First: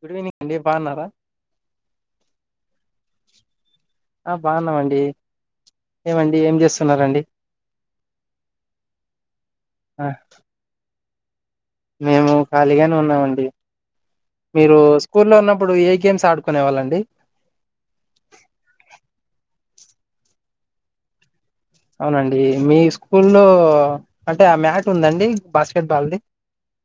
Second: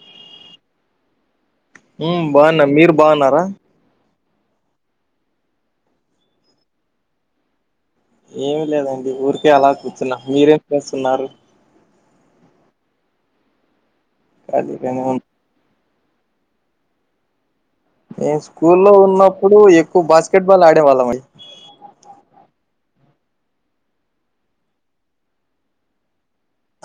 Good evening అండి బాగున్నారా మ్మ్ బాగున్నా మీరు బాగున్నారా ఆ బాగున్నామండి ఏమండి ఏం చేస్తున్నారండి ఏమి లేదండి ఊరికే అలా ఆ కూర్చున్నా మీరేం చేస్తున్నారు మేము ఖాళీగానే ఉన్నామండి మీరు ఖాళీగానే ఉన్ స్కూల్లో ఉన్నప్పుడు ఏ గేమ్స్ ఆడుకునే వాళ్ళండి మేం స్కూల్లో ఉన్నప్పుడు ఎక్కువ బాస్కెట్ బాల్ ఆడేవాళ్ళమండి అవునండి మీ స్కూల్లో అంటే ఆ మ్యాట్ ఉందా అండి బాస్కెట్ బాల్ది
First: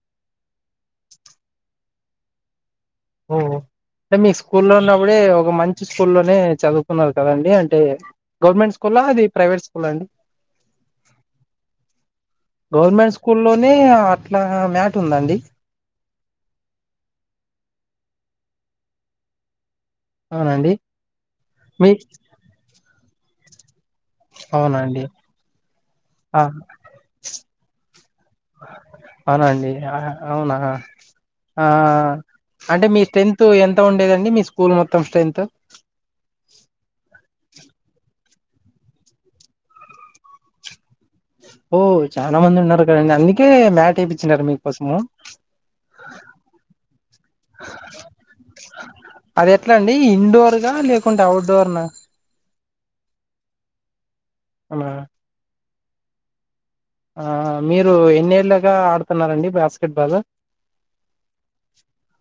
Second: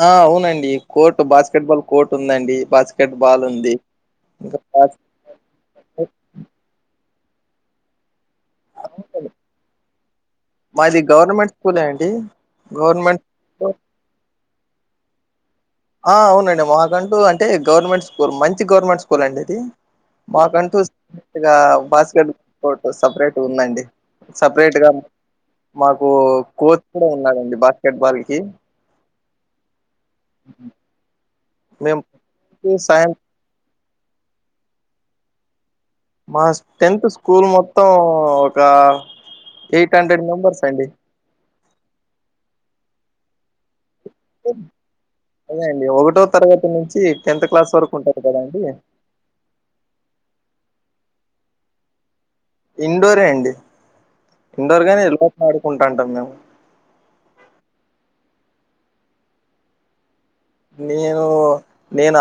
ఆ అవునండి కోర్ట్ బాస్కెట్ బాల్ కోర్ట్ ఉందండి బాస్కెట్ బాల్ ఓహో ఉంది అంటే మీ ఇంకా స్కూల్లో బాస్కెట్ ఉన్నప్పుడే ఒక మంచి స్కూల్లోనే చదువుకున్నా కదండి అంటే గవర్నమెంట్ స్కూలా అది అవునండి. ప్రైవేట్ స్కూలా అండి మాది గవర్నమెంట్ స్కూలే అండి గవర్నమెంట్ ఇట్లా మ్యాట్ ఉందండి ఆ అవునండి మాకంటూ అంటే గవర్నమెంట్ స్కూల్ మంచి గవర్నమెంట్ స్కూల్ అండి ఇది అవునండి మాకంటూ సపరేటు మీ బాస్కెట్ కోర్ట్ సపరేట్గా ఉందండి సపరేట్ గా అవునండి మాకు ఆ కోచ్ కూడా ఉన్నాడండి బాస్కెట్ బాల్ కి అవునండి ఆ అవునా ఆ ఆ మేము అంటే మీ సాయం స్ట్రెంత ఎంత ఎంత ఉండేదండి మీ స్కూల్ మొత్తం స్ట్రెంత్ మా టెన్త్ స్కూల్ స్కూల్ మొత్తం ఒక ఎయిట్ హండ్రెడ్ మెంబర్స్ అండి ఓ చాలా మంది ఉన్నారు కాదండి అందుకే మ్యాట్ వేపిచ్చినారు మీకోసము అదే అండి ఒకటో తరగతి నుంచి టెన్త్ క్లాస్ వరకు ఉంటరు కదా అండి అది ఎట్లా అండి ఇండోర్ నా లేకుంటే అవుట్ డోర్ నా ఇండోరే అండి ఇండోర్ అవునా? గానీ లోపల ఆడుకుంటాంటాం మేము ఆ మీరు ఎన్నేళ్లు గా ఆడుతున్నారండి బాస్కెట్ బాలు నేను నేను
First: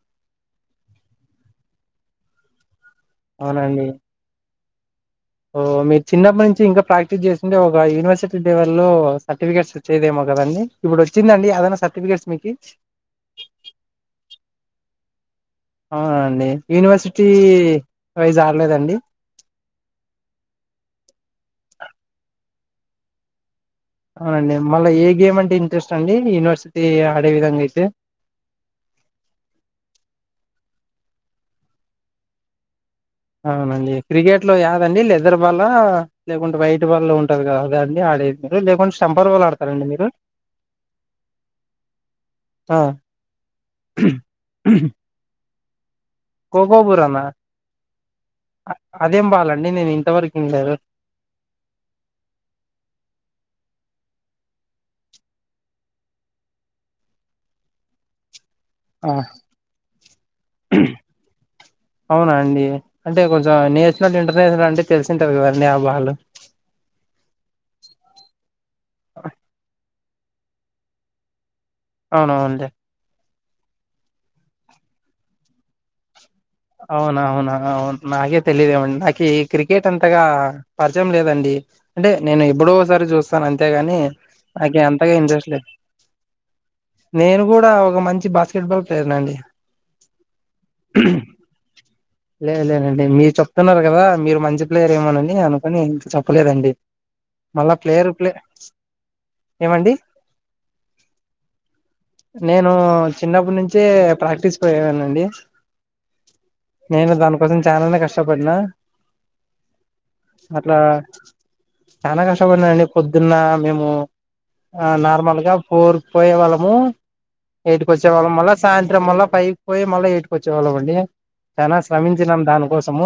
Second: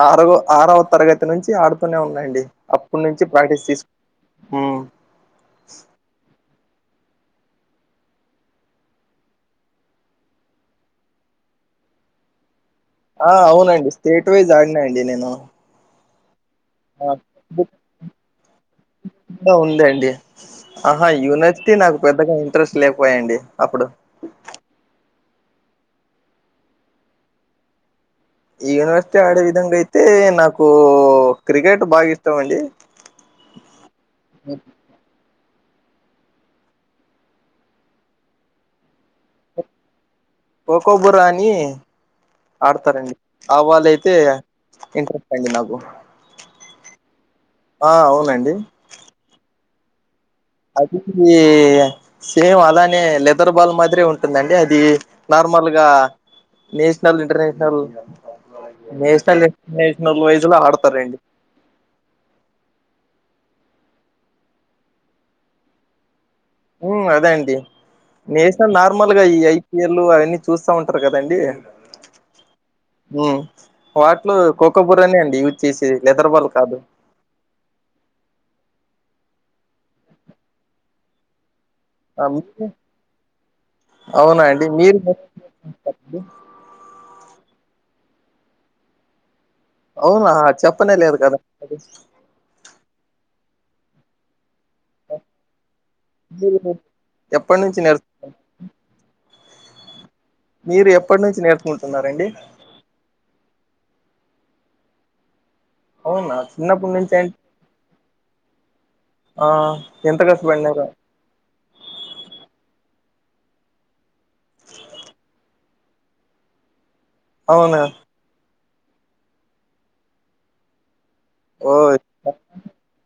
ఆరవ తరగతి నుంచి ఆడుతూనే ఉన్నాఅండి అప్పటి నుంచి ప్రాక్టీస్ తీసు అవునండి ఓ మీ చిన్నప్పటి నుంచి ఇంకా ప్రాక్టీస్ చేసి ఉంటే ఒక యూనివర్సిటీ లెవెల్ లో సర్టిఫికేట్ వచ్చేదేమో కదండి ఇప్పుడు వచ్చిందా అండి ఏదన్నా సర్టిఫికేట్స్ మీకిచ్చి ఆ అవునండి స్టేట్ వైజ్ ఆడినా అండి నేను అవునా అండి ఆడలేదండి ఉండే అండి ఆహా యూనజ్ అంటే నాకు పెద్దగా ఇంట్రెస్ట్ లేకపోయండి అప్పుడు అవునండి మళ్ళా ఏ గేమ్ అంటే ఇంట్రెస్ట్ అండి యూనివర్సిటీ ఆడే విధంగా అయితే యూనివర్సిటీ ఆడే విధంగా అయితే నాకు క్రికెట్ బాగా ఇష్టం అండి అవునండి క్రికెట్ లో ఆడండి లేదా ఇద్దరు వాళ్ళ లేకుంటే వైట్ వాళ్ళు ఉంటరు కాదా దాన్నే ఆడేది మీరు లేకుంటే స్టంపర్ వాళ్ళు ఆడతారండి మీరు కోకో బురాని ఆ ఆడుతారండి ఆ వాళ్లు అయితే ఇంట్రెస్ట్ అండి నాకు కోకోబురానా ఆ అవునండి అదేం బాలండి నేను ఇంతవరకు వినలేదు అది ది సేమ్ అలానే లెదర్ బాల్ మాదిరే ఉంట ఉంటుందండి అది నార్మల్ గా national international national international wise లో ఆడతారండి అవునా అండి అంటే కొంచెం నేషనల్ ఇంటర్నేషనల్ అంటే తెలిసి ఉంటది గా అంటే వాళ్ళు మ్ అదే అండి నేషనల నార్మల్గా ఈ ఐపిఎల్ ళ్ళు అవన్నీ చూస్తా ఉంటర్ కదండి అవునా అండి హ్మ్ వాట్లొ కోక బురానే అండి యూజ్ చేసది లెదర్ బల్ అవునా అవునా అవున్ నాకే తెలిదేమండ్ నాకె క్రికెట్ అంతగా పరిచయం లేదండి అంటె ఆ, నేన్ మీ- ఎప్పుడో ఒక్సారి చూస్తాను అంతేగాని అవునా అండి నాక మీరు అంతగా ఇంట్రెస్ట్ లేద్ నేను గుడా ఒక మంచి బాస్కెట్ బాల్ ప్లేయర్ ని అండి ఔనా చెప్పనే లేదు కదా అది లేద్ లేదండి మీర్ చెప్తున్నారు కదా మీరు మంచి ప్లేయర్ ఏమొనని అనుకొని ఇంత మీరు చెప్పలేదండి ఎప్పటి మళ్ళ నుంచి ప్లేయరు నేర్చుకు ప్లే ఏమండి మీరు ఎప్పటి నుంచి నేర్చుకుంటున్నారండి నేను చిన్నప్పుట్ నుంచే ప్రాక్ ఈస్ పోయేనండి అవునా చిన్నప్పటి నేను నుంచి అం దానికోసం చాలానే కష్టపడ్న ఆ ఎంత కష్టపడినవ్రా చానా కష బడ్డానండి పొద్దున్నా మేమూ ఆ నార్మల్గా ఫోరుకు పోయే వాళ్ళము అవునా ఎయిట్కి వచ్చే వాళ్ళం మళ్ళ సాయంత్రం మళ్ళ ఫైవ్ పోయి మళ్ళ ఎయిట్కి ఒచ్చేవాళ్ళం అండి ఓ చానా శ్రమించినాం దానికోసం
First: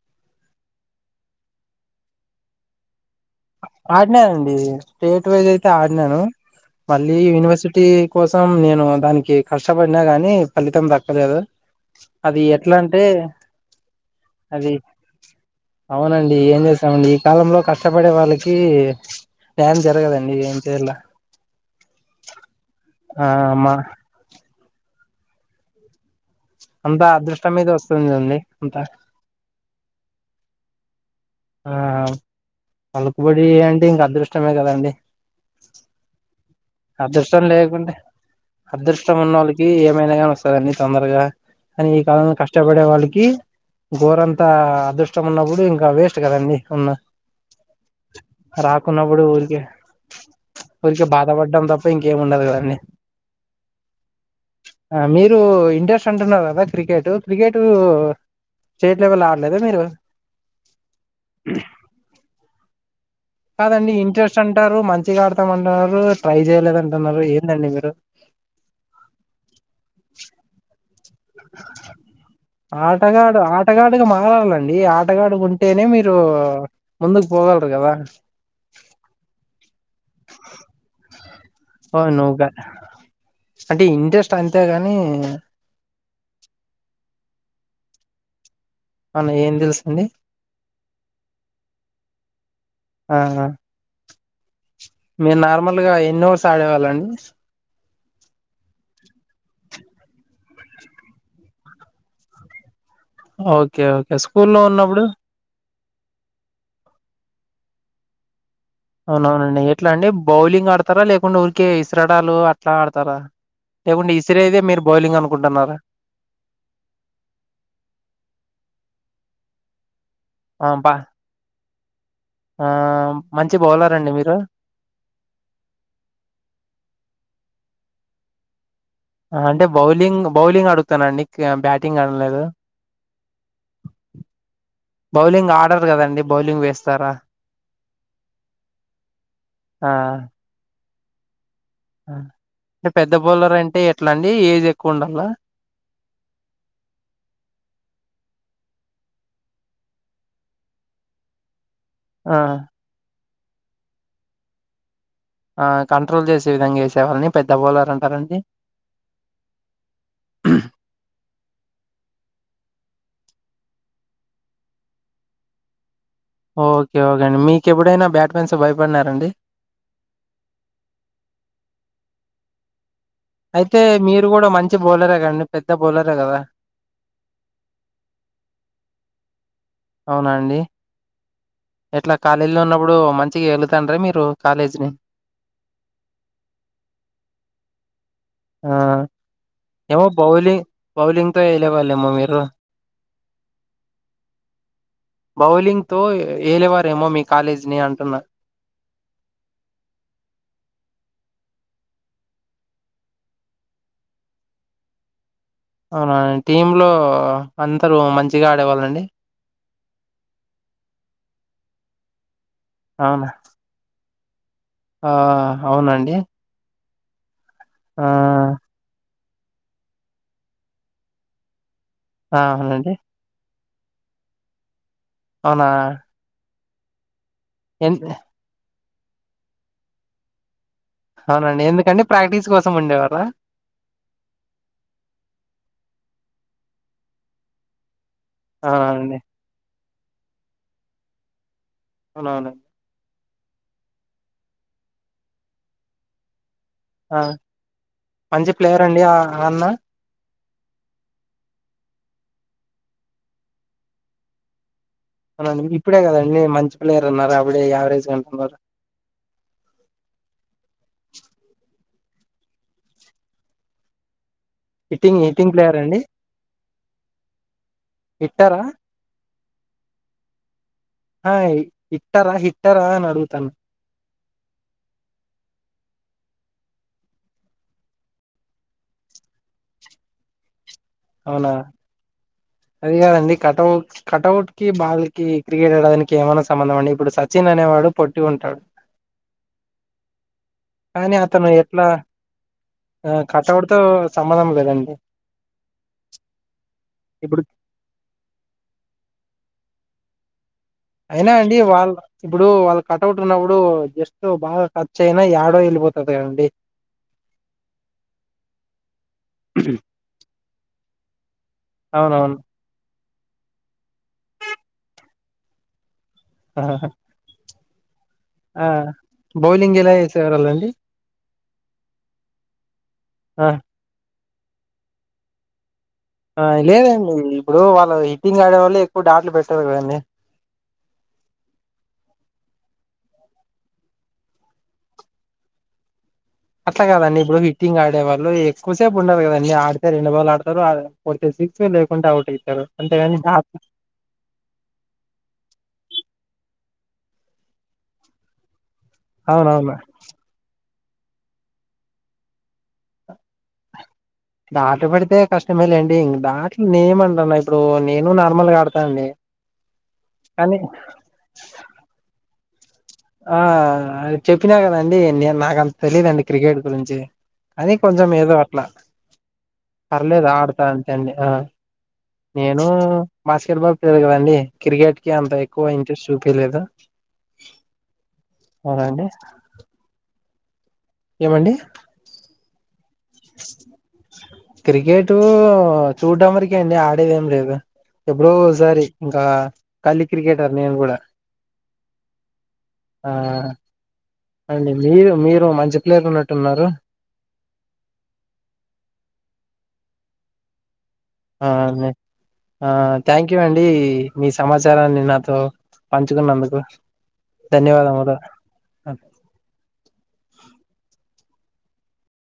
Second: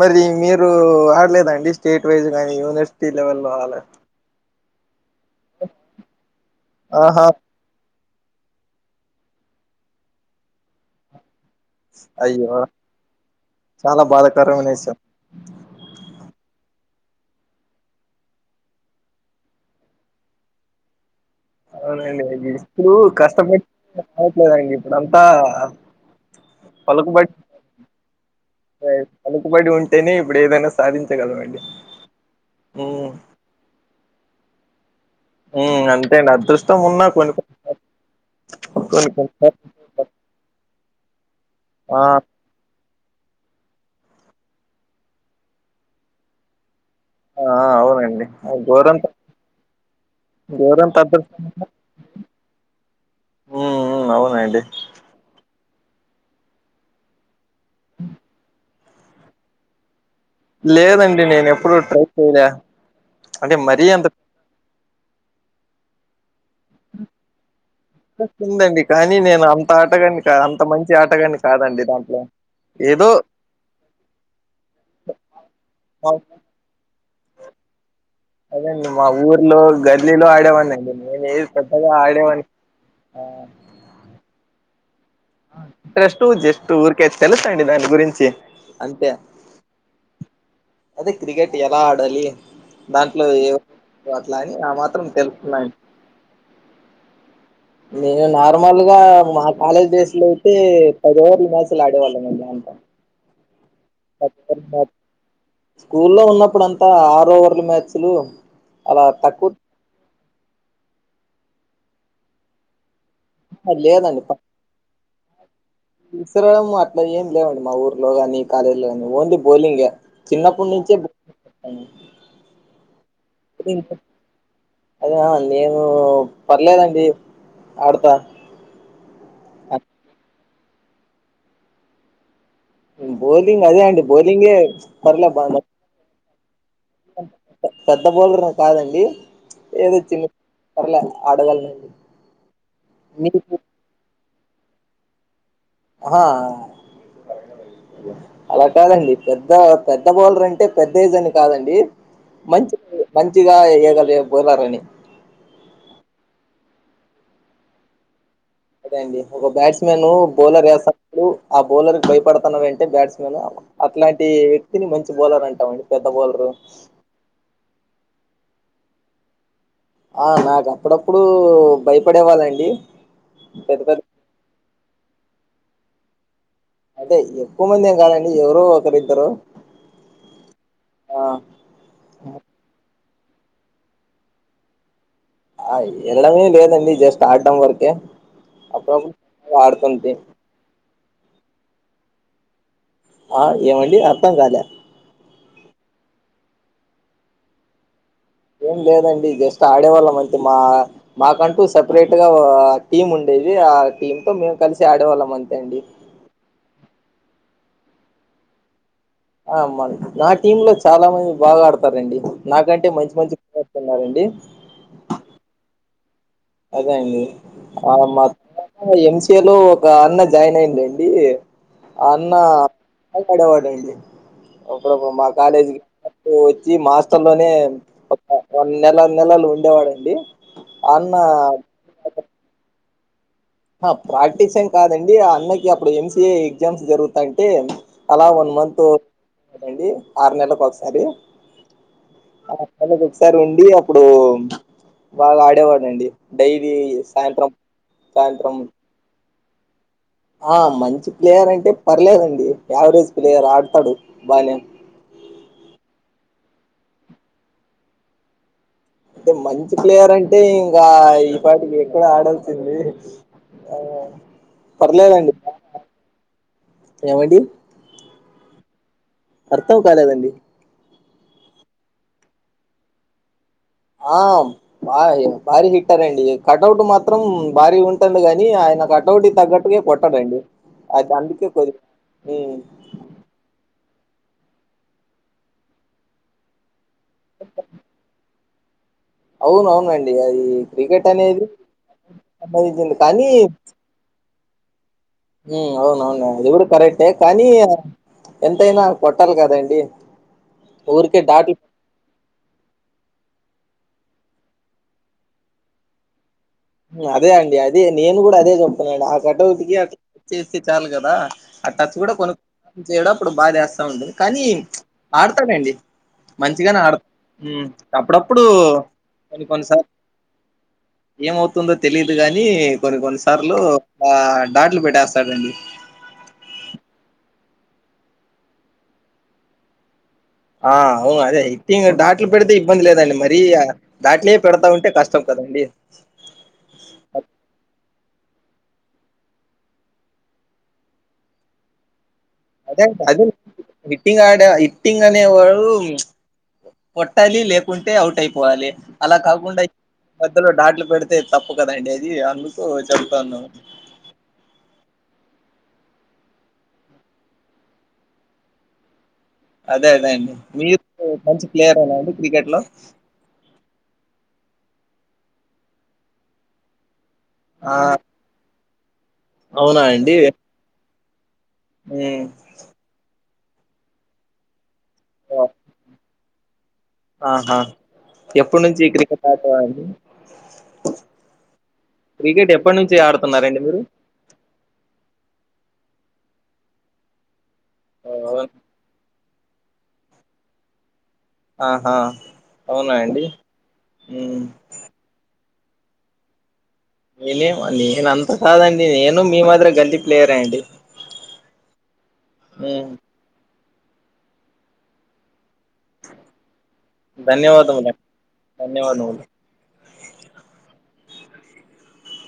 మరి మీరూ ఆడలేదండి స్టేట్ వైజ్ గానీ పెస్టీ లెవెలో ఆల ఆడినానండి స్టేట్ వైజ్ ఐతే ఆడినాను మళ్ళీ ఆహా యూనివర్సిటీ కోసం నేను దానికి కష్టపడినా గాని ఫలితం దక్కలేదు అదీ అయ్యో ఎట్లా అంటే చాలా బాధాకరమైన అది విషయం అవునండి ఏం చేస్త్ మండి ఈ కాలంలో కష్టపడే వాళ్ళకి పాన్ తిరగదండి ఏ చేల అవునండి అ ఇప్పుడు ఆ కష్టపడిటి మా రావట్లేదండి ఇప్పుడంతా అంతా పలుకుబడి అదృష్టం మీద వస్తుందండి అంతా పలుకుబడి ఉంటేనే ఇప్పుడు ఏదైనా సాధించ్ ఆ పలుకుబడి అంటే ఇంక అదృష్టమే కదండి మ్ అంతేనా అదృష్ అదృష్టం లేకుంటె సార్లు కొన్ని అదృష్టం కొన్ని ఉన్న ఓళ్ళకి సార్లు ఏమైనా గాని వస్తద్ అండి తొందరగా అనీ ఆ ఈ కాలం కష్టపడే వాళ్ళకి క ఘోరంతా అదృష్టం ఉన్నప్పుడు ఇంకా వేస్ట్ కదండి ఉన్న ఆ ఆ అవునండి గోరంత రాకున్నప్పుడు గోరంత అద్రు డం తప్ప ఇంకేం ఉండదు గద అండి హ్మ్ హ్మ్ అవునండి ఆ మీరు ఇంట్రెస్ట్ అంటున్నార్ గదా క్రికెటు క్రికెటూ స్టేట్ లెవెల్ ఆడలేద మీరు లేదండి నేన్ ఎప్పుడు ట్రై చేయలే అంటే మరీ కాదండి అంత ఇంట్రెస్ట్ అంటారు మంచిగా ఆడతామన్నారు ట్రై చేయలేద్ అంటున్నారు ఏందండి మీర్ స్ట్ ఉందండి కానీ నేను అంత ఆటగాన్ని కా అంత మంచి ఆటగాన్ని కాదండి దాంట్లో ఏదో ఆటగాడు ఆటగాడున్ మావలాండి ఆటగాడుకు ఉంటేనే మా మీరూ ముందుకు పోగల్రు గదా అదండి మా ఊర్లో గల్లీలో ఆడేవాడినండి నేను ఏది పెద్దగా ఔను ఆడేవాడిని ఘ అంటే ఇంట్రెస్ట్ అంతే గనీ ఇస్టూ జస్టు ఊరికే తెలుసండి దాని గురించి ఔన ఏం తెలిసింది అదె క్రికెట్ ఎలా ఆడాలి దాంట్లో ఏ అట్లా అని ఆ మాత్రం మీర్ తెలుసున్నాను నార్మల్ గా ఎన్నో సాడ్ వాళాండి నేను నార్మల్ గా మా కాలేజ్ డేస్ లో అయితే పది ఓవర్ల మ్యాచ్లు ఆడేవాళ్ళమండి అంతా ఓకే ఓకే స్కూ లో ఉన్నప్పుడు స్కూల్లో ఉన్నప్పుడు అంతా ఆరు ఓవర్ల్ మ్యాచ్లు అలా తక్కువ అవునవునండి ఎట్ల అండి బౌలింగ్ ఆడతారా లేకుంటడా ఊరికే ఇస్రడాలు అట్లా ఆడతారా ఏవండీ ఇసిరెదే మీరు బౌలింగ్ అనుకుంటున్నారా తీసురావడడం అట్లా ఏం లేవండి మా ఊర్లో ని కాలేజీలో ని ఓన్లీ బౌలింగ ఆ చిన్నప్పటి బా నుంచే ఆ మంచి బౌలర్ అండి మీరు అద నేను పర్లేదండి ఆడతా అంటే బౌలింగ్ బౌలింగ్ అడుగుతానండి బ్యాటింగ్ అడలేదు బౌలింగ్ అదే అండి బౌలింగే పర్లే బౌలింగ్ బాల ఆడరు కదండి బౌలింగ్ వేస్ పెద్ద బోలరు కాదండి ఆ ఏదో చిన్న పర్ల ఆడగలను ఆ అంటే పెద్ద బొలర అంటే ఎట్లా అండి ఏజ్ ఎక్కువ ఉండాల ఆహ అలా కాదండి పెద్ద పెద్ద బౌలర్ అంటే పెద్ద ఏజ్ అని కాదండి ఆ మంచి మంచిగా ఏయగలిగే బోలరని ఆ కంట్రోల్ చేసే విధంగా ఏసేవాళ్ళని పెద్ద బౌలర్ అంటారండి అదే అండి ఒక బ్యాట్స్ మన్ బౌలర్ ఏసెప్పుడు ఆ బౌలర్ కి భయపడుతున్నాడంటే బ్యాట్స్మెన్ అట్లాంటి వ్యక్తిని మంచి బౌలర్ అంటామండి పెద్ద బౌలరు ఓకే ఓకే అండి మీకెప్పుడైనా బ్యాట్మెన్స్ భయపడినారండి ఆ నాకు అప్పుడప్పుడు భయపడేవాళ్ళండి అయితే పెద్ద పెద్ద మీరు కూడా మంచి బౌలరే గదండి పెద్ద బౌలరే గదా అంటే ఎక్కువ మంది ఏం కాదండి ఎవరు ఒకరిద్దరు అవునండి ఆ ఎట్లా కాలేజీలో ఉన్నప్పుడు మంచిగా ఏళతాండ్ర మీరు కాలేజీ ని ఆ ఏళ్డమే లేదండి జస్ట్ ఆడడం వరకే ఆ అప్పుడప్పుడు ఏమో ఆడుతుంటి బౌలింగ్ బౌలింగ్తో ఏలే వాళ్ళేమో మీరు ఆ ఏ వండి అర్ధం కాల బౌలింగ్ తో ఏలేవారేమో మీ కాలేజీ ని అంటున్నా ఏం లేదండి జస్ట్ ఆడేవాళ్ళం అంతే మా మాకంటూ సపరేట్ గా ఒక టీమ్ ఉండే ది ఆ టీమ్ తో మేము కలిసి ఆడేవాళ్ళం అం అవునా టీమ్ లో అందరు మంచిగా ఆడేవాళ్ళండి అ మ నా టీమ్ లో చాలా మంది బాగా ఆడతారండి నాకంటే మంచి అవునా మంచి ప్లేయర్స్ ఉన్నారండి ఆ అవునండి అదే అండి ఆ మా ఎంసిఏ లో ఒక అన్న జాయిన్ అయిండండి ఆ అన్నా అవునండి కడవడింది ఇప్పుడు మా అవునా కాలేజీకి వెళ్డు అపుడు వచ్చి మాస్టర్లనే ఎన్ నెల నెలలు ఉండేవాడండి అన్న అవునండి ఎందుకండి ప్రాక్టీస్ కోసం ఉండేవార ఆ ప్రాక్టీస ఏం కాదండి ఆ అన్నకి అప్పుడు ఎంసిఏ ఎగ్జామ్స్ జరుగుతాంటే అలా వన్ మంత్ అవునండి ఆరు నెలలకు ఒకసారి అవునవునండి అక్కకి ఒకసారి ఉండి అప్పుడు బాగా ఆడేవాడండి డైలీ ఆ సాయంత్రం మంచి సాయంత్రం ప్లేయర్ అండి ఆ అన్న ఆ మంచి ప్లేయర్ అంటే పర్లేదండి యావరేజ్ ప్లేయర్ ఆడతాడు బానే అవుండి ఇప్పుడే కదండి మంచి ప్లేయర్ అన్నారు అప్పుడే యావరేజ్ అంటున్నారు అంటే మంచి ప్లేయర్ అంటే ఇంకా ఈ పాటికి ఇక్కడ ఆడల్సింది ఆ హిట్టింగ్ పర్లేదండి హిట్టింగ్ ప్లేయర్ అండి ఎవండి ట్టరా అర్థం కాలేదండి ఆ ఇట్టర హిట్టర అని అడుగుతన ఆ ఆ ఇగ భారీ హిట్టరండి కటౌట్ మాత్రం భారీ ఉంటుంది గాని ఆయన గ కటౌటి తగ్గటు కొట్టడండి అది అందుకే అవునా కొ అది గాదండి కటౌట్స్ కటౌటుకి బాల్కీ క్రికెట్ ఆడడానికి ఏమైనా సంబంధం అండి ఇప్పుడు సచిన్ అనేవాడు పొట్టిగుంటాడు అవున అవునండి అది క్రికెట్ కానీ అనేది అతను ఎట్లా సంపాదించింది ఆ, కానీ కటౌట్ తో సంబంధం లేదండి. ఉమ్ అవునవును అది కూడా కరెక్టే ఇప్పుడు కానీ ఎంతైనా కొట్టాలి కదండి. ఊరికే అయినా డాట్లు అండి వాళ్ళ ఇప్పుడు వాళ్ళ. ట్ ఉన్నప్పుడు జస్ట్ బాగా టచ్ అయినా యాడో వెళ్ళిపోతది కదండి. అదే అండి అదే నేను కూడా అదే చెప్తున్నాండి ఆ కటౌట్కి అట్లా చ్చేస్తే చాలు కదా. ఆ టచ్ కూడా అవునవును కొన్ని చేయడం అప్పుడు బాదేస్తా ఉంటంది కానీ ఆడతాడండి. మంచిగానే ఆహా. ఆడత ఉమ్. అప్పుడప్పుడు ఆ కొన్ని బౌలింగ్ కొన్నిసార్లు ఎలా చేసేవాళ్ళండి ఏమవుతు. దో తెలిదు గాని కొన్ని ఆ, కొన్నిసార్లు బా డేట్లు పెట్టేస్తాడండి. ఆ లేదండి ఇప్పుడు వాళ్ళ హిట్టింగ్ ఆడే వల్లే ఎక్కువ డాట్లు పెట్టారు కదండి. ఆ అవును అదే ఎక్టింగ్ డాట్లు పెడితే ఇబ్బంది లేదండి మరి డాట్లే పెడతా ఉంటే కష్టం కద. అండి. అట్లా కాదండి ఇప్పుడు హిట్టింగ్ ఆడేవాళ్ళు. కుసేపు ఉండదు కదా అండి ఆడితే రెండు బాలు అడ్తరు కొడితే సిక్స్ లేకుంటే అవుట్. అయితారు అదే అంతేగాని అది డాట్ హిట్టింగ్ ఆడ హిటింగ్ అనే వాళ్ళు. కొట్టాలి లేకుంటే అవుట్ అయిపోవాలి అలా కాకుండా అవునవును మద్దలో డాట్లు. పెడితే తప్పు కదండి అది అందుకో చెప్తున్నా దాట పడితే కష్టమేలేండి ఇం దాట్లు నేమంటన్న ఇప్పుడు నేను నార్మల్గా ఆడతాను అండి అదే అదే అండి మీరు మంచి ప్లేయర్ అయిన క్రికెట్ లో ఆ అ చెప్పినా కదండి నే నాకంత తెలీదుండి క్రికెట్ గురించి కానీ ఆ కొంచం ఏదో అట్లా అవునా అండి పర్లేదు ఆడతారుంతే అండి ఆ ఉమ్ నేను బాస్కెట్ బాల్ ప్లర్ కదండి క్రికెట్ కి అంత ఎక్కువ ఇంట్రెస్ట్ చూపలేదు ఆహా ఎప్పుడు నుంచి అవునండి క్రికెట్ ఆటేవాడి ఏమండి నుంచి ఆడుతున్నారండి మీరు క్రికెట్ చూడ్ట వరకే అండి ఆడేదిేం లేదు ఎప్పుడో అవును. ఒకసారి ఇంకా కలి క్రికెటర్ నేను కూడాడా ఆహా అవునా ఆ అండి ఉమ్ అండి మీరు మీరు మంచి జప్లేరు ఉన్నట్టున్నారు నేనే నేను అంత కాదండి నేను మీ మాదిర గల్తీ ప్లేయర్ అండి ఆ ఆ ఉమ్ థ్యాంక్ యూ అండి మీ సమాచారాన్ని నాతో పంచుకున్నందుకు ధన్యవాదములు ధన్యవాదటా ధన్యవాదములు [unintelligible]